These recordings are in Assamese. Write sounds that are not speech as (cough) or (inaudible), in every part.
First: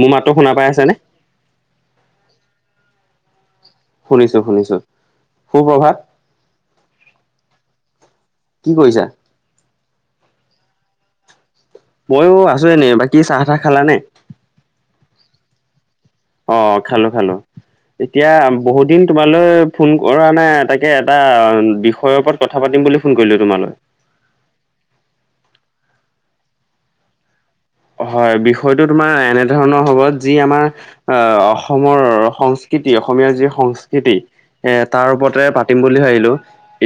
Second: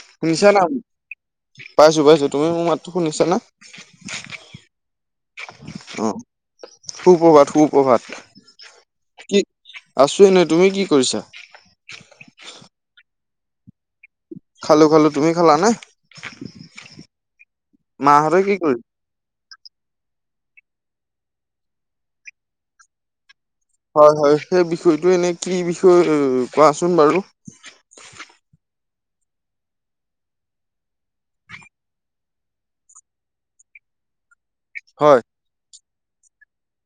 মোৰ মাতটো শুনিছা শুনা না, পাই আছানে? পাইছো পাইছো তুমি মোৰ মাতটো শুনিছা না? শুনিছো -শুনিছো, সু প্ৰভাত। অ সুপ্ৰভাত সুপভাত, কি কৰিছা? কি আছো এনে তুমি কি কৰিছা? ময়ো আছো এনে, বাকী চাহ তাহ খালা নে? খালো খালো তুমি খালা নে? অ' খালো খালো এতিয়া মাহঁতে কি কৰি বহুত দিন তোমালৈ ফোন কৰা নাই, তাকে এটা বিষয়ৰ ওপৰত কথা পাতিম বুলি ফোন কৰিলো তোমালৈ। হয়, হয়, সেই বিষয়টো এনে কি বিষয়, কোৱাচোন বাৰু। হয়, বিষয়টো তোমাৰ এনেধৰণৰ হ'ব, যি আমাৰ আহ, অসমৰ সংস্কৃতি, অসমীয়া যি সংস্কৃতি এ, তাৰ হয় ওপৰতে পাতিম বুলি ভাবিলোঁ,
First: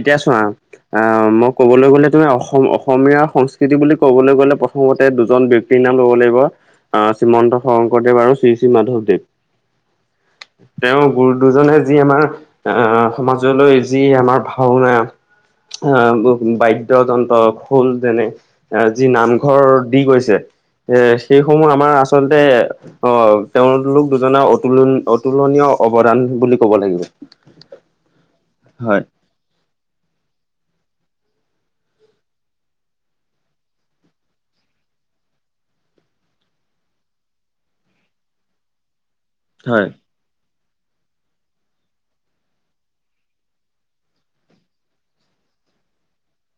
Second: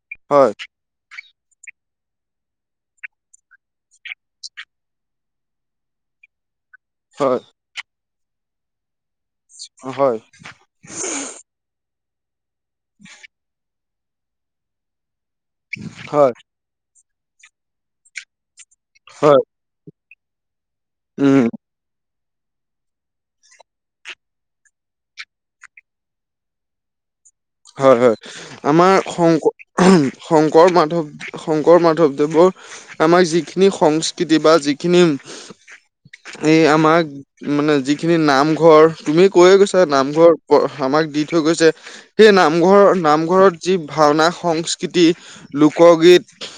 এতিয়া চোৱা হয় অ', মই ক'বলৈ গ'লে তুমি অসম, অসমীয়া সংস্কৃতি বুলি ক'বলৈ গ'লে প্ৰথমতে, দুজন ব্যক্তি নাম ল'ব লাগিব আহ, হয় শ্ৰীমন্ত শংকৰদেৱ আৰু শ্ৰী শ্ৰী মাধৱদেৱ। হয়। তেওঁ গুৰু দুজনে যি আমাৰ, আহ, সমাজলৈ যি আমাৰ ভাওনা, হয় আহ, বাদ্য যন্ত্ৰ, খোল যেনে এ, যি হয় নামঘৰ দি গৈছে, এ, উম সেইসমূহ আমাৰ আচলতে অ', তেওঁলোক দুজনে অতুলন, অতুলনীয় অৱদান বুলি কব লাগিব। হয়, হয়, হয় আমাৰ শং শংকৰ, মাধৱ, শংকৰ মাধৱদেৱৰ আমাৰ যিখিনি সংস্কৃতি বা যিখিনি এই আমাৰ, মানে যিখিনি নামঘৰ তুমি কৈয়ে গৈছা, হয় নামঘৰ আমাক দি থৈ গৈছে। সেই নামঘৰৰ, নামঘৰত যি ভাওনা সংস্কৃতি, লোকগীত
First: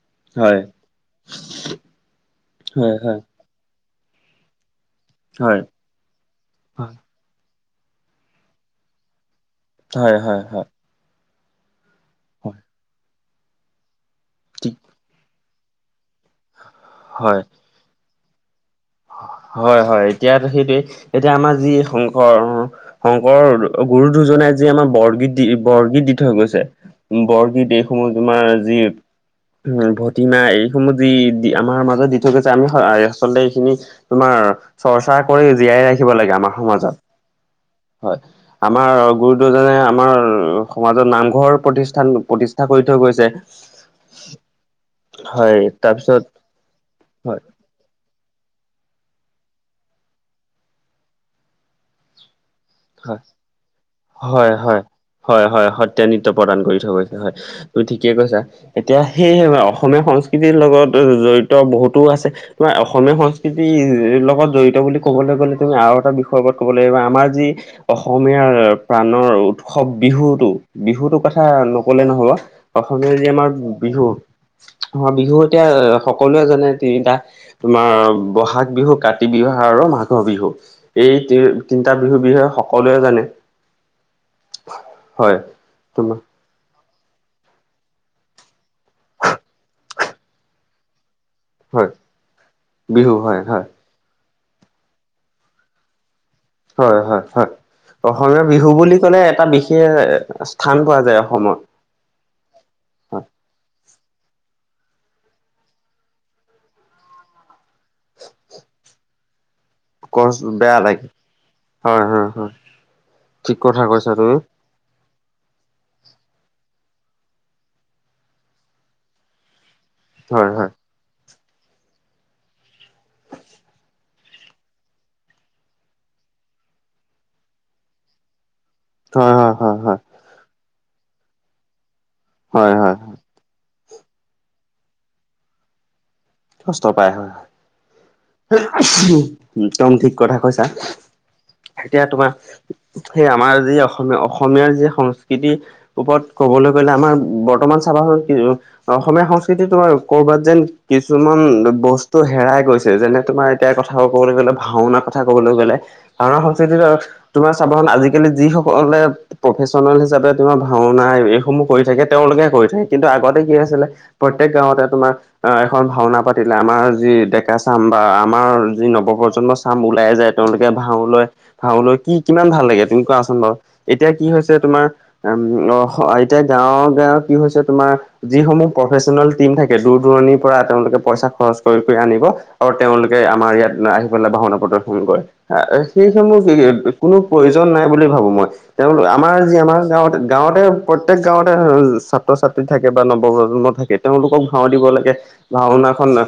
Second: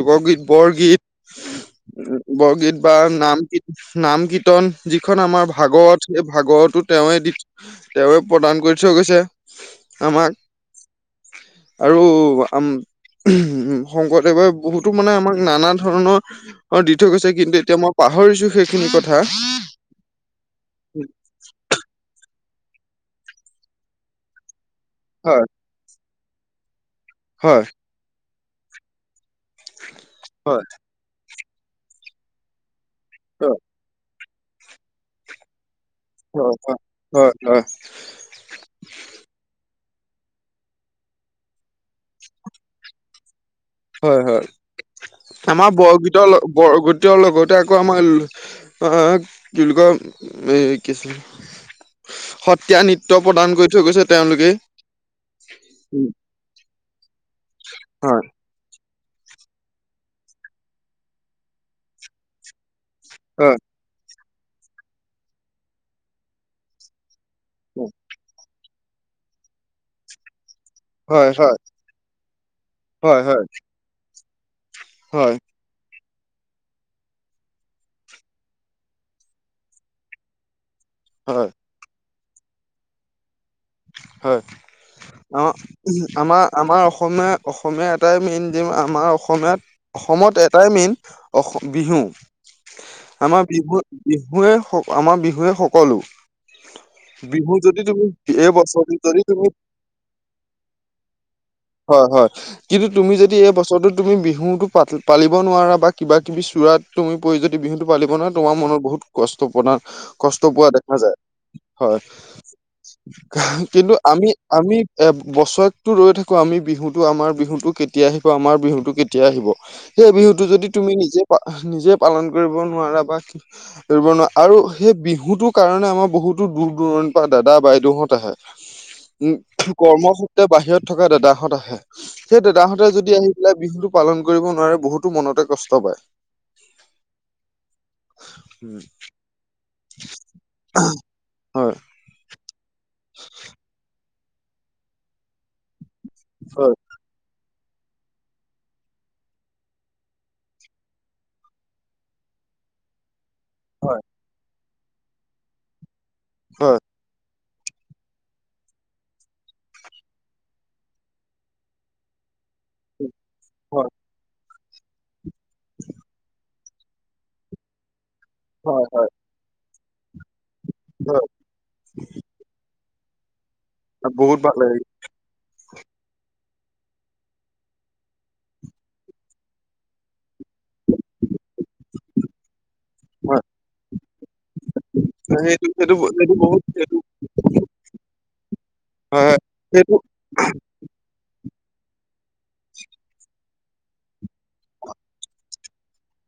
লোকগীত, হয় বৰগীত, বৰগীত হয় বা হয় নাম গীত, নাম গীত কীৰ্তন, যিখন আমাৰ হয় ভাগৱত, সেই ভাগৱতো তেওঁৱে দি, তেওঁৱে প্ৰদান কৰি থৈ গৈছে। হয়, আমাক হয়, হয়। আৰু উম, হয় আম, শংকৰদেৱে ঠিক বহুতো মানে আমাৰ নানা ধৰণৰ, অ', দি থৈ গৈছে হয় কিন্তু এতিয়া, মই পাহৰিছো সেইখিনি কথা। হয়, হয়, এতিয়া সেইটোৱে, এতিয়া আমাৰ যি শংকৰ অ' শংকৰ, গুৰু দুজনাই যি আমাৰ বৰ দি, হয় বৰগীত দি থৈ গৈছে, হয় বৰগীত এইসমূহ তোমাৰ যি (unintelligible) এইখিনি আচলতে হয় এইখিনি তোমাৰ, চৰ্চা কৰি জীয়াই ৰাখিব লাগে হয়, আমাৰ হয়, সমাজত। হয়, হয়। হয়। আমাৰ গুৰুদুজনে, আমাৰ সমাজত নামঘৰ প্ৰতিষ্ঠান, প্ৰতিষ্ঠা কৰি থৈ গৈছে। (unintelligible) হয়, হয়, হয় আমাৰ তাৰপিছত বৰগীতৰ ল, বৰগীতৰ হয় লগতে (unintelligible) কি বুলি কয়, কি আছিলে সত্ৰীয়া হয়। নৃত্য প্ৰদান কৰি থৈ গৈছে, হয় তেওঁলোকেই। হয় হয় হয় সত্ৰীয়া উম। নৃত্য প্ৰদান কৰি থৈ গৈছে হয়, তুমি ঠিকে হয়, কৈছা। এতিয়া সেইয়ে অসমীয়া সংস্কৃতিৰ লগত জড়িত বহুতো আছে, তোমাৰ অসমীয়া হয়, সংস্কৃতিৰ ই, লগত জড়িত বুলি ক'বলৈ গ'লে, তুমি আৰু এটা বিষয়ৰ ওপৰত ক'ব লাগিব, আমাৰ যি অসমীয়াৰ প্ৰাণৰ উৎসৱ, বিহুতো। বিহুটোৰ হয়, কথা হয়, নকলে নহব, অসমীয়া হয়, যি হয়, আমাৰ বিহু, আমাৰ হয়, বিহুত এতিয়া, সকলোৱে জানে তিনিটা। তোমাৰ বহাগ বিহু, কাতি বিহু, আৰু মাঘৰ বিহু। এই তি, হয়, তিনিটা বিহুৰ বিষয়ে সকলোৱে জানে। হয়, হয় অ, তোমাৰ আমাৰ আমাৰ অসমীয়া, অসমীয়া এটাই মেইন যি, আমাৰ অসমীয়াত, অসমত এটাই মেইন অস, হয় বিহু, বিহু হয় আমাৰ হয় বিহু বিহুৱে স আমাৰ বিহুৱে সকলো। হয় হয় হয়, বিহু যদি তুমি অসমীয়া এই বিহু বছৰটো বুলি যদি ক'লে তুমি এটা বিশেষ, স্থান পোৱা যায় অসমত। হয় হয়। কিন্তু তুমি যদি এই বছৰটোত তুমি বিহুটো পা পালিব নোৱাৰা বা কিবা কিবি চূৰাত তুমি পৰি যদি বিহুটো পালিব নোৱাৰা তোমাৰ মনত বহুত কষ্ট পনা, কচ কষ্ট পোৱা বেয়া দেখা লাগে যায়, হয়। (inaudible) ঠিক কথা কিন্তু কৈছা আমি, তুমি আমি এ বছৰটো ৰৈ থাকো আমি বিহুটো, আমাৰ বিহুটো কেতিয়া আহিব, আমাৰ বিহুতটো কেতিয়া আহিব। সেই বিহুটো হয় যদি হয় তুমি নিজে পা, নিজে পালন কৰিব নোৱাৰা বা কৰিবব নোৱাৰা আৰু সেই বিহুটোৰ কাৰণে আমাৰ বহুতো দূৰ-দূৰণিৰ পৰা দাদা বাইদেউহত আহে, হয় হয় উম হয় কৰ্মসূত্ৰে বাহিৰত থকা দাদাহঁত আহে। সেই হয় দাদাহঁতে হয় হয় যদি আহি পেলাই বিহুটো পালন কৰিব নোৱাৰে বহুতো মনতে কষ্ট পায়। কষ্ট পায় হয়, উম। (unintelligible) ঠিক কথা কৈছা। হয় এতিয়া তোমাৰ, সেই আমাৰ যি অসমীয়া, অসমীয়াৰ যি সংস্কৃতি ওপৰত ক'বলৈ হয় গ'লে আমাৰ বৰ্তমান (unintelligible) অসমীয়া সংস্কৃতি তোমাৰ কৰবাত যেন কিছুমান বস্তু হেৰাই গৈছ যেনে তোমাৰ এতিয়া কথা হয় ক'বলৈ গলে ভাওনাাৰ কথা কবলৈ গ'লে, হয় (unintelligible) তোমাৰ (unintelligible) আজিকালি যিসকলে প্ৰফেচনেল হিচাপে তোমাৰ ভাওনা এইসমূহ কৰি থাকে তেওঁলোকে কৰি থাকে কিন্তু আগতে আছিলে, প্ৰত্যেক গাঁৱতে তোমাৰ এখন ভাওনা পাতিলে আমাৰ যি ডেকা চাম বা আমাৰ হয় হয় নৱপ্ৰজন্মৰ চাম ওলাই যায় তেওঁলোকে ভাও হয় লয় ভাও লৈ কি কিমান ভাল লাগে তুমি কোৱাছোন বাৰু এতিয়া কি বহুত হৈছে ভাল লাগে তোমাৰ উ অ স এতিয়া গাঁৱ বেয়া কি হৈছে তোমাৰ যিসমূহ প্ৰফেচনেল টিম থাকে দূৰ দূৰণি তেওঁলোকে পইচা খৰচ কৰি কৰি আনিব আৰু তেওঁলোকে হয় আমাৰ ইয়াত আহি পেলাই ভাওনা প্ৰদৰ্শন কৰে সেইটো সেইটো সেইটো সেইসমূহ কি বহুত কোনো প্ৰয়োজন নাই বুলি ভাবো মই তেওঁ হয় আমাৰ যি আমাৰ সেইটো গাঁৱতে গাঁৱতে প্ৰত্যেক গাঁৱতে ছাত্ৰ-ছাত্ৰী থাকে বা নৱ প্ৰজন্ম থাকে তেওঁলোকক ভাও দিব লাগে। ভাওনাখন এ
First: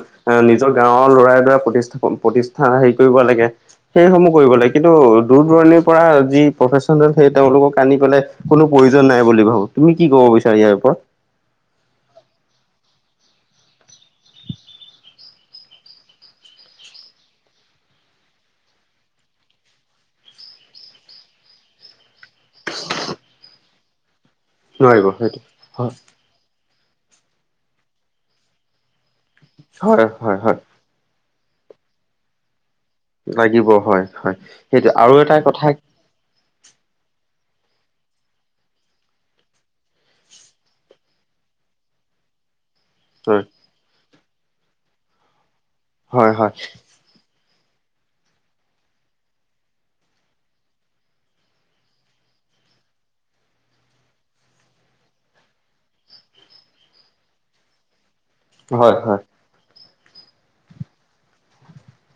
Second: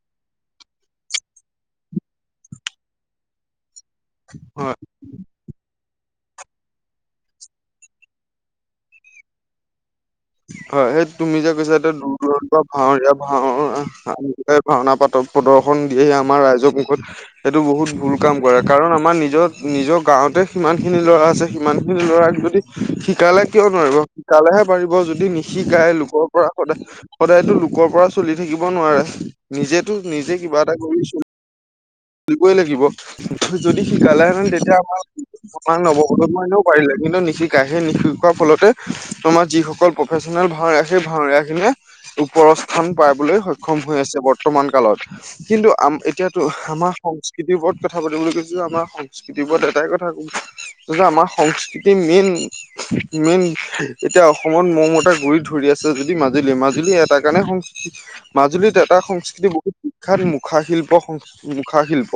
নিজৰ গাঁওৰ লৰাই দৰা প্ৰতিষ্ঠাপ, প্ৰতিষ্ঠা হেৰি কৰিব লাগে। সেইসমূহ কৰিব হয় লাগে কিন্তু দূৰ দূৰণিৰ পৰা যি প্ৰফেচনেল সেই তেওঁলোকক আনি পেলাই কোনো প্ৰয়োজন নাই বুলি ভাবোঁ তুমি কি কব বিচাৰি ইয়াৰ হয় পৰা সেই তুমি যে কৈছা এতিয়া দূৰ দূৰৰ ভাওৰীয়া ভাও ভাওনা পাতক প্ৰদৰ্শন দিয়ে আমাৰ ৰাইজৰ মুখত সেইটো বহুত ভুল কাম কৰে কাৰণ আমাৰ নিজৰ নিজৰ গাঁৱতে সিমানখিনি ল'ৰা আছে সিমানখিনি ল'ৰা যদি শিকালে কিয় নোৱাৰিব শিকালেহে পাৰিব নোৱাৰিব যদি সেইটো নিশিকাই লোকৰ পৰা সদায় সদায়তো লোকৰ পৰা চলি থাকিব নোৱাৰে নিজেটো হয় হয় হয় নিজে হয় কিবা এটা কৰি চ শিকিবই লাগিব লাগিব যদি হয় হয় শিকালেহেতেন তেতিয়া সেইটো আৰু এটা কথা আমাৰান লব অই কিন্তু নিশিকা সেই নিশিকাৰ ফলতে তোমাৰ যিসকল প্ৰফেচনেল ভাওৰা ভাওৰীয়া খিনিয়ে ওপৰ স্থান পাবলৈ হয় সক্ষম হৈ আছে বৰ্তমান কালত কিন্তু আম হয় এতিয়াটো হয় আমাৰ সংস্কৃতি বোৰত কথা পাতিম বুলি কৈছিল আমাৰ সংস্কৃতিৰ বোৰত এটাই কথা কম আমাৰ সংস্কৃতিৰ মেইন মেইন এতিয়া অসমত মমত এটা গুৰি ধৰি আছে যদি মাজুলী মাজুলী এটা কাৰণে সংস্ৃ মাজুলীত এটা হয় হয় সংস্কৃতি বহুত বিখ্যাত মুখাশিল্প মুখাশিল্প।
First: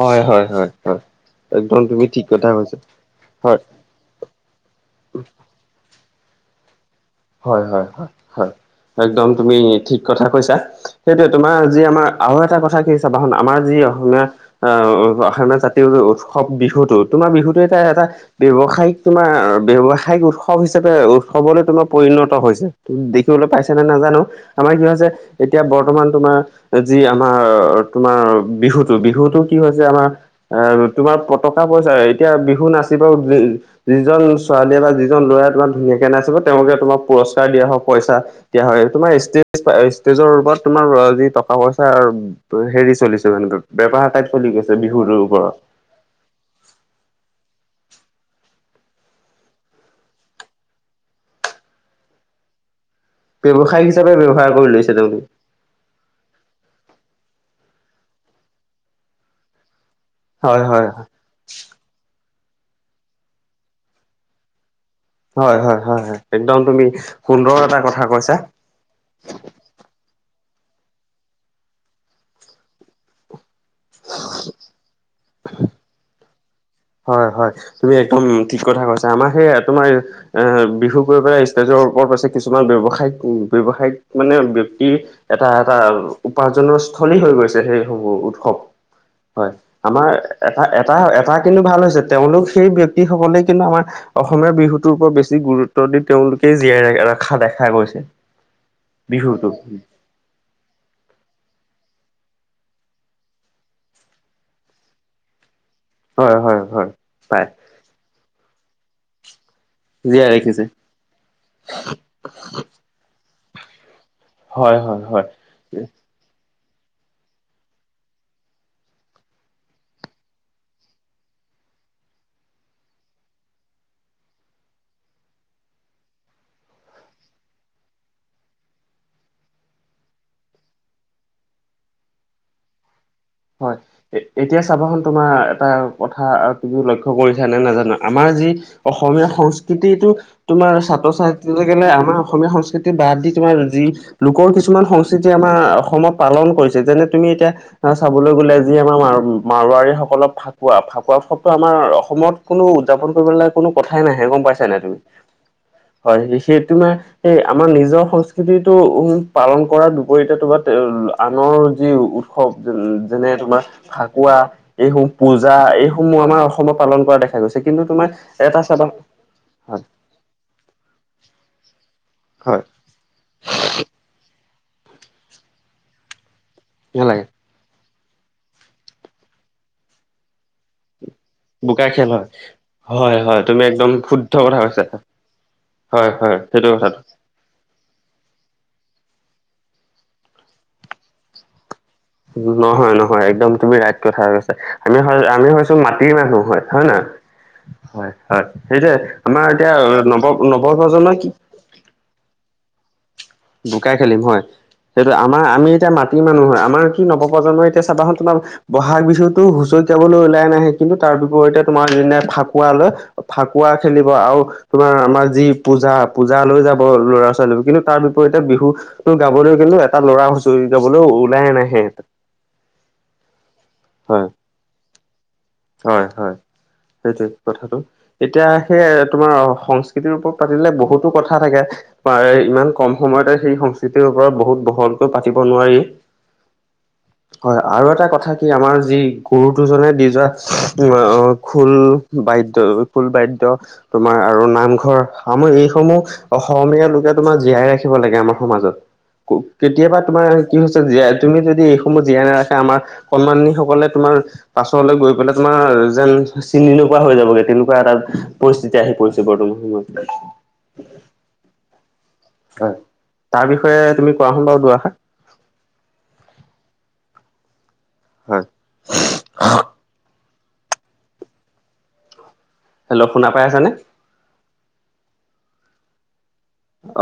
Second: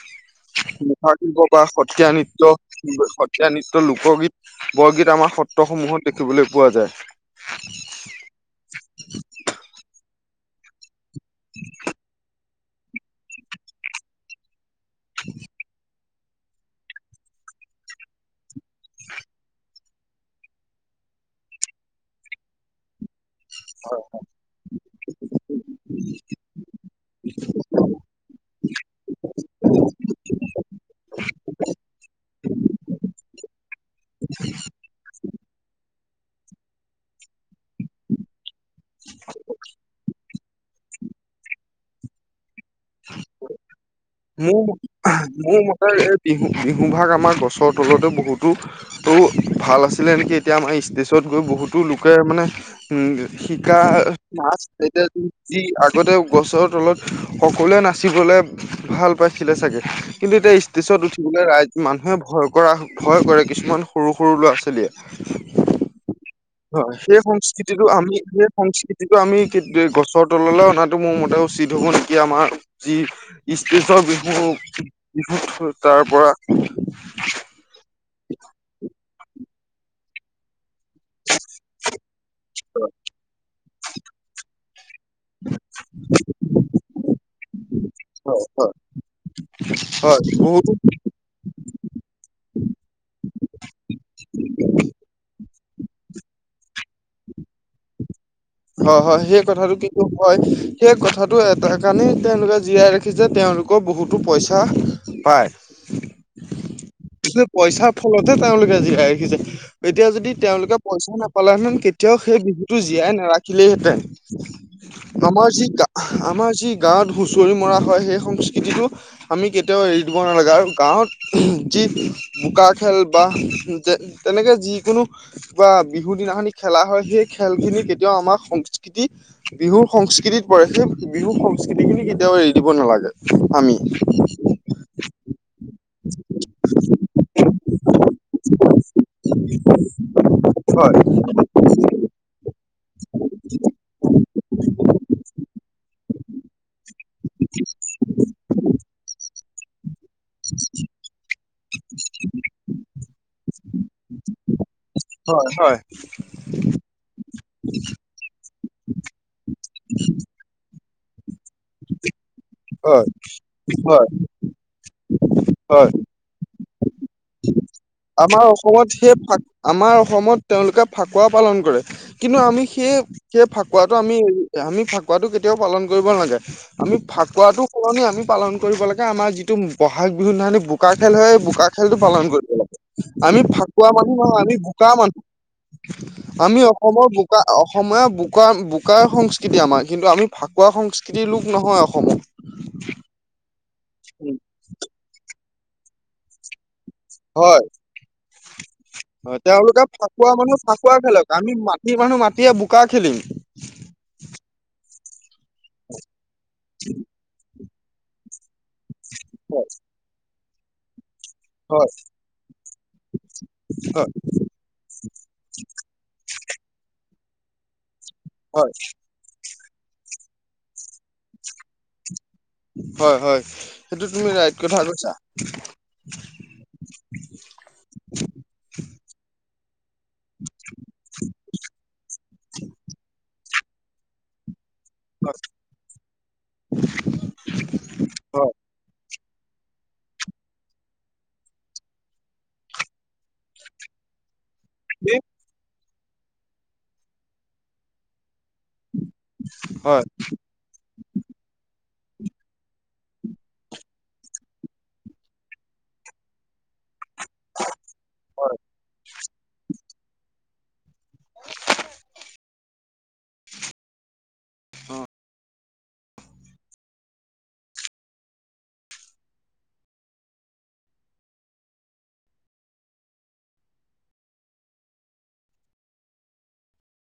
হয় হয় হয় হয় মুখাশিল্প বা একদম তুমি সত্ৰীয়া ঠিক নৃত্য কথা কৈছা সত্ৰীয়া হয় নৃত্য লোকগীত বৰগীত আমাৰ সত্ৰসমূহত দেখিবলৈ পোৱা যায়। হয় হয় হয় হয় একদম তুমি ঠিক কথা কৈছা। সেইটোৱে তোমাৰ যি আমাৰ আৰু এটা কথা চাবাচোন আমাৰ যি অসমীয়া আ অসমীয়া জাতীৰ উৎসৱ বিহুটো তোমাৰ বিহুটো এটা এটা ব্যৱসায়িক তোমাৰ ব্যৱসায়িক উৎসৱ হিচাপে উৎসৱলৈ তোমাক পৰিণত হৈছে দেখিবলৈ পাইছে নাই নাজানো আমাৰ কি হৈছে এতিয়া বৰ্তমান তোমাৰ যি আমাৰ তোমাৰ বিহুটো বিহুটো কি হৈছে আমাৰ আহ তোমাৰ পটকা বজাই এতিয়া বিহু নাচিব যিজন ছোৱালীয়ে বা যিজন ল'ৰাই তোমাৰ ধুনীয়াকে নাচিব তেওঁকহে তোমাক পুৰস্কাৰ দিয়া হওক পইচা দিয়া হয় তোমাৰ ষ্টেজ ষ্টেজৰ ওপৰত তোমাৰ যি টকা পইচা কিবা হেৰি চলিছে মানে বেপাৰ টাইপ চলি মোৰ গৈছে বিহুটোৰ ওপৰত। মোৰ এই মতে বিহু বিহু ভাগ আমাৰ গছৰ তলতে বহুটো টো ভাল আছিলে নেকি? এতিয়া আমাৰ ষ্টেজত গৈ বহুতো লোকে মানে শিকা ব্যৱসায়িক হিচাপে ব্যৱহাৰ নাচ কৰি লৈছে এতিয়াটো তেওঁলোকে যি আগতে গছৰ তলত সকলোৱে নাচিবলে ভাল পাইছিলে চাগে। কিন্তু এতিয়া হয় হয় ষ্টেজত উঠিবলে ৰাইজ মানুহে ভয় কৰা ভয় কৰে কিছুমান সৰু সৰু ল'ৰা ছোৱালীয়ে। হয় হয় হয় হয় একদম তুমি হয় সেই সুন্দৰ এটা সংস্কৃতিটো কথা আমি কৈছা সেই সংস্কৃতি যিটো আমি গছৰ তললে অনাটো মোৰ মতে উচিত হব নেকি আমাৰ যি ইষ্টেজৰ বিহু বিহুত তাৰপৰা। হয় হয় তুমি একদম ঠিক কথা কৈছা, আমাৰ সেইয়া তোমাৰ এ বি বিহু গৈ পেলাই ষ্টেজৰ ওপৰত পাইছে কিছুমান ব্যৱসায়ক ব্যৱসায়িক মানে ব্যক্তি এটা এটা উপাৰ্জনৰ স্থলী হৈ গৈছে সেই হয় উৎসৱ হয় হয় আমাৰ হয় বহুতো এটা এটা কিন্তু ভাল হৈছে তেওঁলোক সেই ব্যক্তিসকলে কিন্তু আমাৰ অসমীয়া বিহুটোৰ ওপৰত বেছি গুৰুত্ব দি তেওঁলোকে জীয়াই ৰখা দেখা গৈছে। হয় হয় সেই বিহুটো কথাটো কি হয় সেই কথাটো এটা কাৰণেই তেওঁলোকে জীয়াই ৰাখিছে তেওঁলোকৰ বহুতো পইচা পায়। হয় হয় হয়। কিন্তু পাই পইচাৰ ফলতে তেওঁলোকে জীয়াই ৰাখিছে। এতিয়া জীয়াই যদি ৰাখিছে তেওঁলোকে পইচা নাপালে হেতেন কেতিয়াও সেই বিহুতটো জীয়াই নাৰাখিলেই হেঁতেন। হয় হয় হয় আমাৰ যি আমাৰ যি গাঁৱত হুচৰি মৰা হয় সেই সংস্কৃতিটো আমি কেতিয়াও এৰি দিব নালাগে, আৰু গাঁৱত যি বোকা খেল বা যে তেনেকে যিকোনো বা বিহু দিনাখনি খেলা হয় সেই খেল খিনি কেতিয়াও আমাৰ সংস্কৃতি বিহুৰ সংস্কৃতিত পৰে সেই বিহুৰ সংস্কৃতি খিনি কেতিয়াও এৰি দিব নালাগে। আমি হয় এতিয়া চাবাচোন তোমাৰ এটা কথা আৰু তুমিও লক্ষ্য কৰিছা নে নাজানো, আমাৰ যি অসমীয়া সংস্কৃতিটো তোমাৰ হয় ছত্ৰছায়াত এৰি গেনে আমাৰ অসমীয়া সংস্কৃতি বাদ দি তোমাৰ যি লোকৰ কিছুমান সংস্কৃতি আমাৰ অসমত পালন কৰিছে যেনে তুমি এতিয়া চাবলৈ গ'লে যি আমাৰ মাৰ মাৰোৱাৰী সকলক ফাকুৱা ফাকুৱা উৎসৱটো আমাৰ অসমত কোনো উদযাপন কৰিব নেলাগে কোনো কথাই নাহে গম পাইছা নাই তুমি। হয় হয়। হয় সেইছে তোমাৰ! সেই আমাৰ নিজৰ সংস্কৃতিটো উ পালন কৰাৰ বিপৰীতে তোমাৰ - আনৰ যি উৎসৱ হয় যেনে তোমাৰ হয় ফাকুৱা এইসমূহ পূজা হয় এইসমূহ- সমূহ আমাৰ অসমত পালন কৰা দেখা- দেখা গৈছে কিন্ত তোমাৰ- আমাৰ এটা চাবা অসমত সেই ফাক হয় আমাৰ অসমত তেওঁলোকে ফাকুৱা পালন কৰে। কিন্তু হয় আমি সেই- সেই ফাকুৱাটো আমি আমি ফাকুৱাটো কেতিয়াও পালন কৰিব নালাগে আমি নালাগে ফাকুৱাটো- সলনি আমি পালন কৰিব লাগে আমাৰ যিটো বহাগ বিহু দিনাখনি বোকা খেল হয় বোকা বোকাৰ খেলতটো খেল হয় পালন কৰিব লাগে। হয় আমি হয় তুমি ফাকুৱা একদম মানুহ শুদ্ধ নহয় আমি কথা কৈছা বোকা মানুহ হয় হয় আমি সেইটো কথাটো অসমৰ বো- বোক অসমীয়া বোকা বোকাৰ সংস্কৃতি আমাৰ কিন্তু আমি ফাকুৱা সংস্কৃতিৰ লোক নহয় অসমৰ। নহয় নহয় একদম তুমি ৰাইট কথা কৈছা আমি আমি হৈছো মাটিৰ মানুহ হয়। হয় নহয় হয় হয় হয় সেইটোৱ হয়, আমাৰ এতিয়া তেওঁলোকে নৱ নৱপ্ৰজন্মই কি- সি মানুহ মাতি বোকা খেলিম। বুকাই খেলিম হয়। সেইটো আমাৰ আমি এতিয়া মাটিৰ মানুহ হয় আমাৰ কি নৱপ্ৰজন্মই এতিয়া চাবা চোন তোমাৰ- বহাগ বিহুতো হয় হুঁচৰি গাবলৈ ওলাই নাহে। কিন্তু তাৰ বিপৰীতে তোমাৰ হয় হয় এনে ফাকুৱা লৈ ফাকুৱা খেলিব হয়। আৰু- তোমাৰ আমাৰ যি পূজা পূজা লৈ যাব ল'ৰা ছোৱালী কিন্তু তাৰ বিপৰীতে বিহু- ত গাবলৈ গ'লে এটা ল'ৰা হুঁচৰি গাবলৈও ওলাই নাহে। হয় হয় সেইটো হয় তুমি ৰাইট কথা কৈছা। হয় হয় সেইটোৱে কথাটো এতিয়া সেই তোমাৰ সং সৃতিৰ ওপৰত পাতিলে বহুতো কথা থাকে। পাৰে ইমান খন। সময়তে সেই সংস্কৃতিৰ ওপৰত বহুত বহলকৈ পাতিব নোৱাৰি। (inaudible) হয় আৰু এটা কথা হয় কি আমাৰ যি গুৰু দুজনে দি যোৱা খোল। বাদ্যয় খোল বাদ্যয় তোমাৰ আৰু নাম ধৰ হয় আমাৰ এইসমূহ অসমীয়া লোকে তোমাৰ জীয়াই ৰাখিব লাগে আমাৰ সমাজত। কো কেতিয়াবা হয়। তোমাৰ কি হৈছে জীয়াই তুমি যদি এইসমূহ জীয়াই নাৰাখে আমাৰ সন্মানীসকলে তোমাৰ পাছলৈ গৈ পেলাই তোমাৰ যেন চিনি নোপোৱা হৈ যাবগে তেনেকুৱা এটা পৰিস্থিতি আহি পৰিছে বৰ্তমান সময়ত। হয়, তাৰ বিষয়ে তুমি কোৱা চোন বাৰু দুআষাৰ। হয়। হেল্লো' শুনা পাই আছা নে?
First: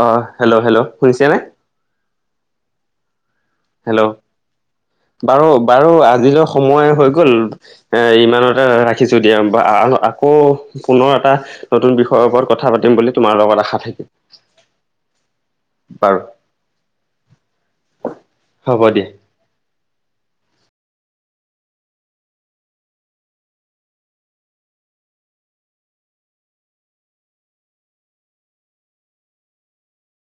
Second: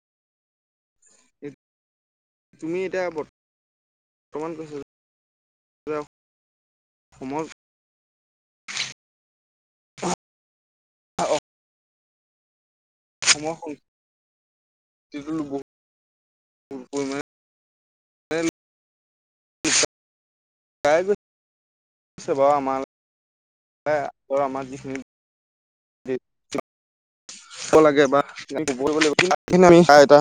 অ', হেল্লো', হেল্লো' শুনিছেনে? তুমি এতিয়া বৰ্ত হেল্লো' বাৰু বাৰু যে আজিলৈ সময় হৈ গ'ল। অসমৰ এ ইমানতে ৰাখিছো দিয়া আকৌ পুনৰ এটা নতুন বিষয় ষয় ওপৰত কথা পাতিম বুলি। তোমাৰ সময় লগত হ'ল আশা থাকিল কিন্তু মোৰ বাৰু, হ'ব দিয়া। (unintelligible) (unintelligible)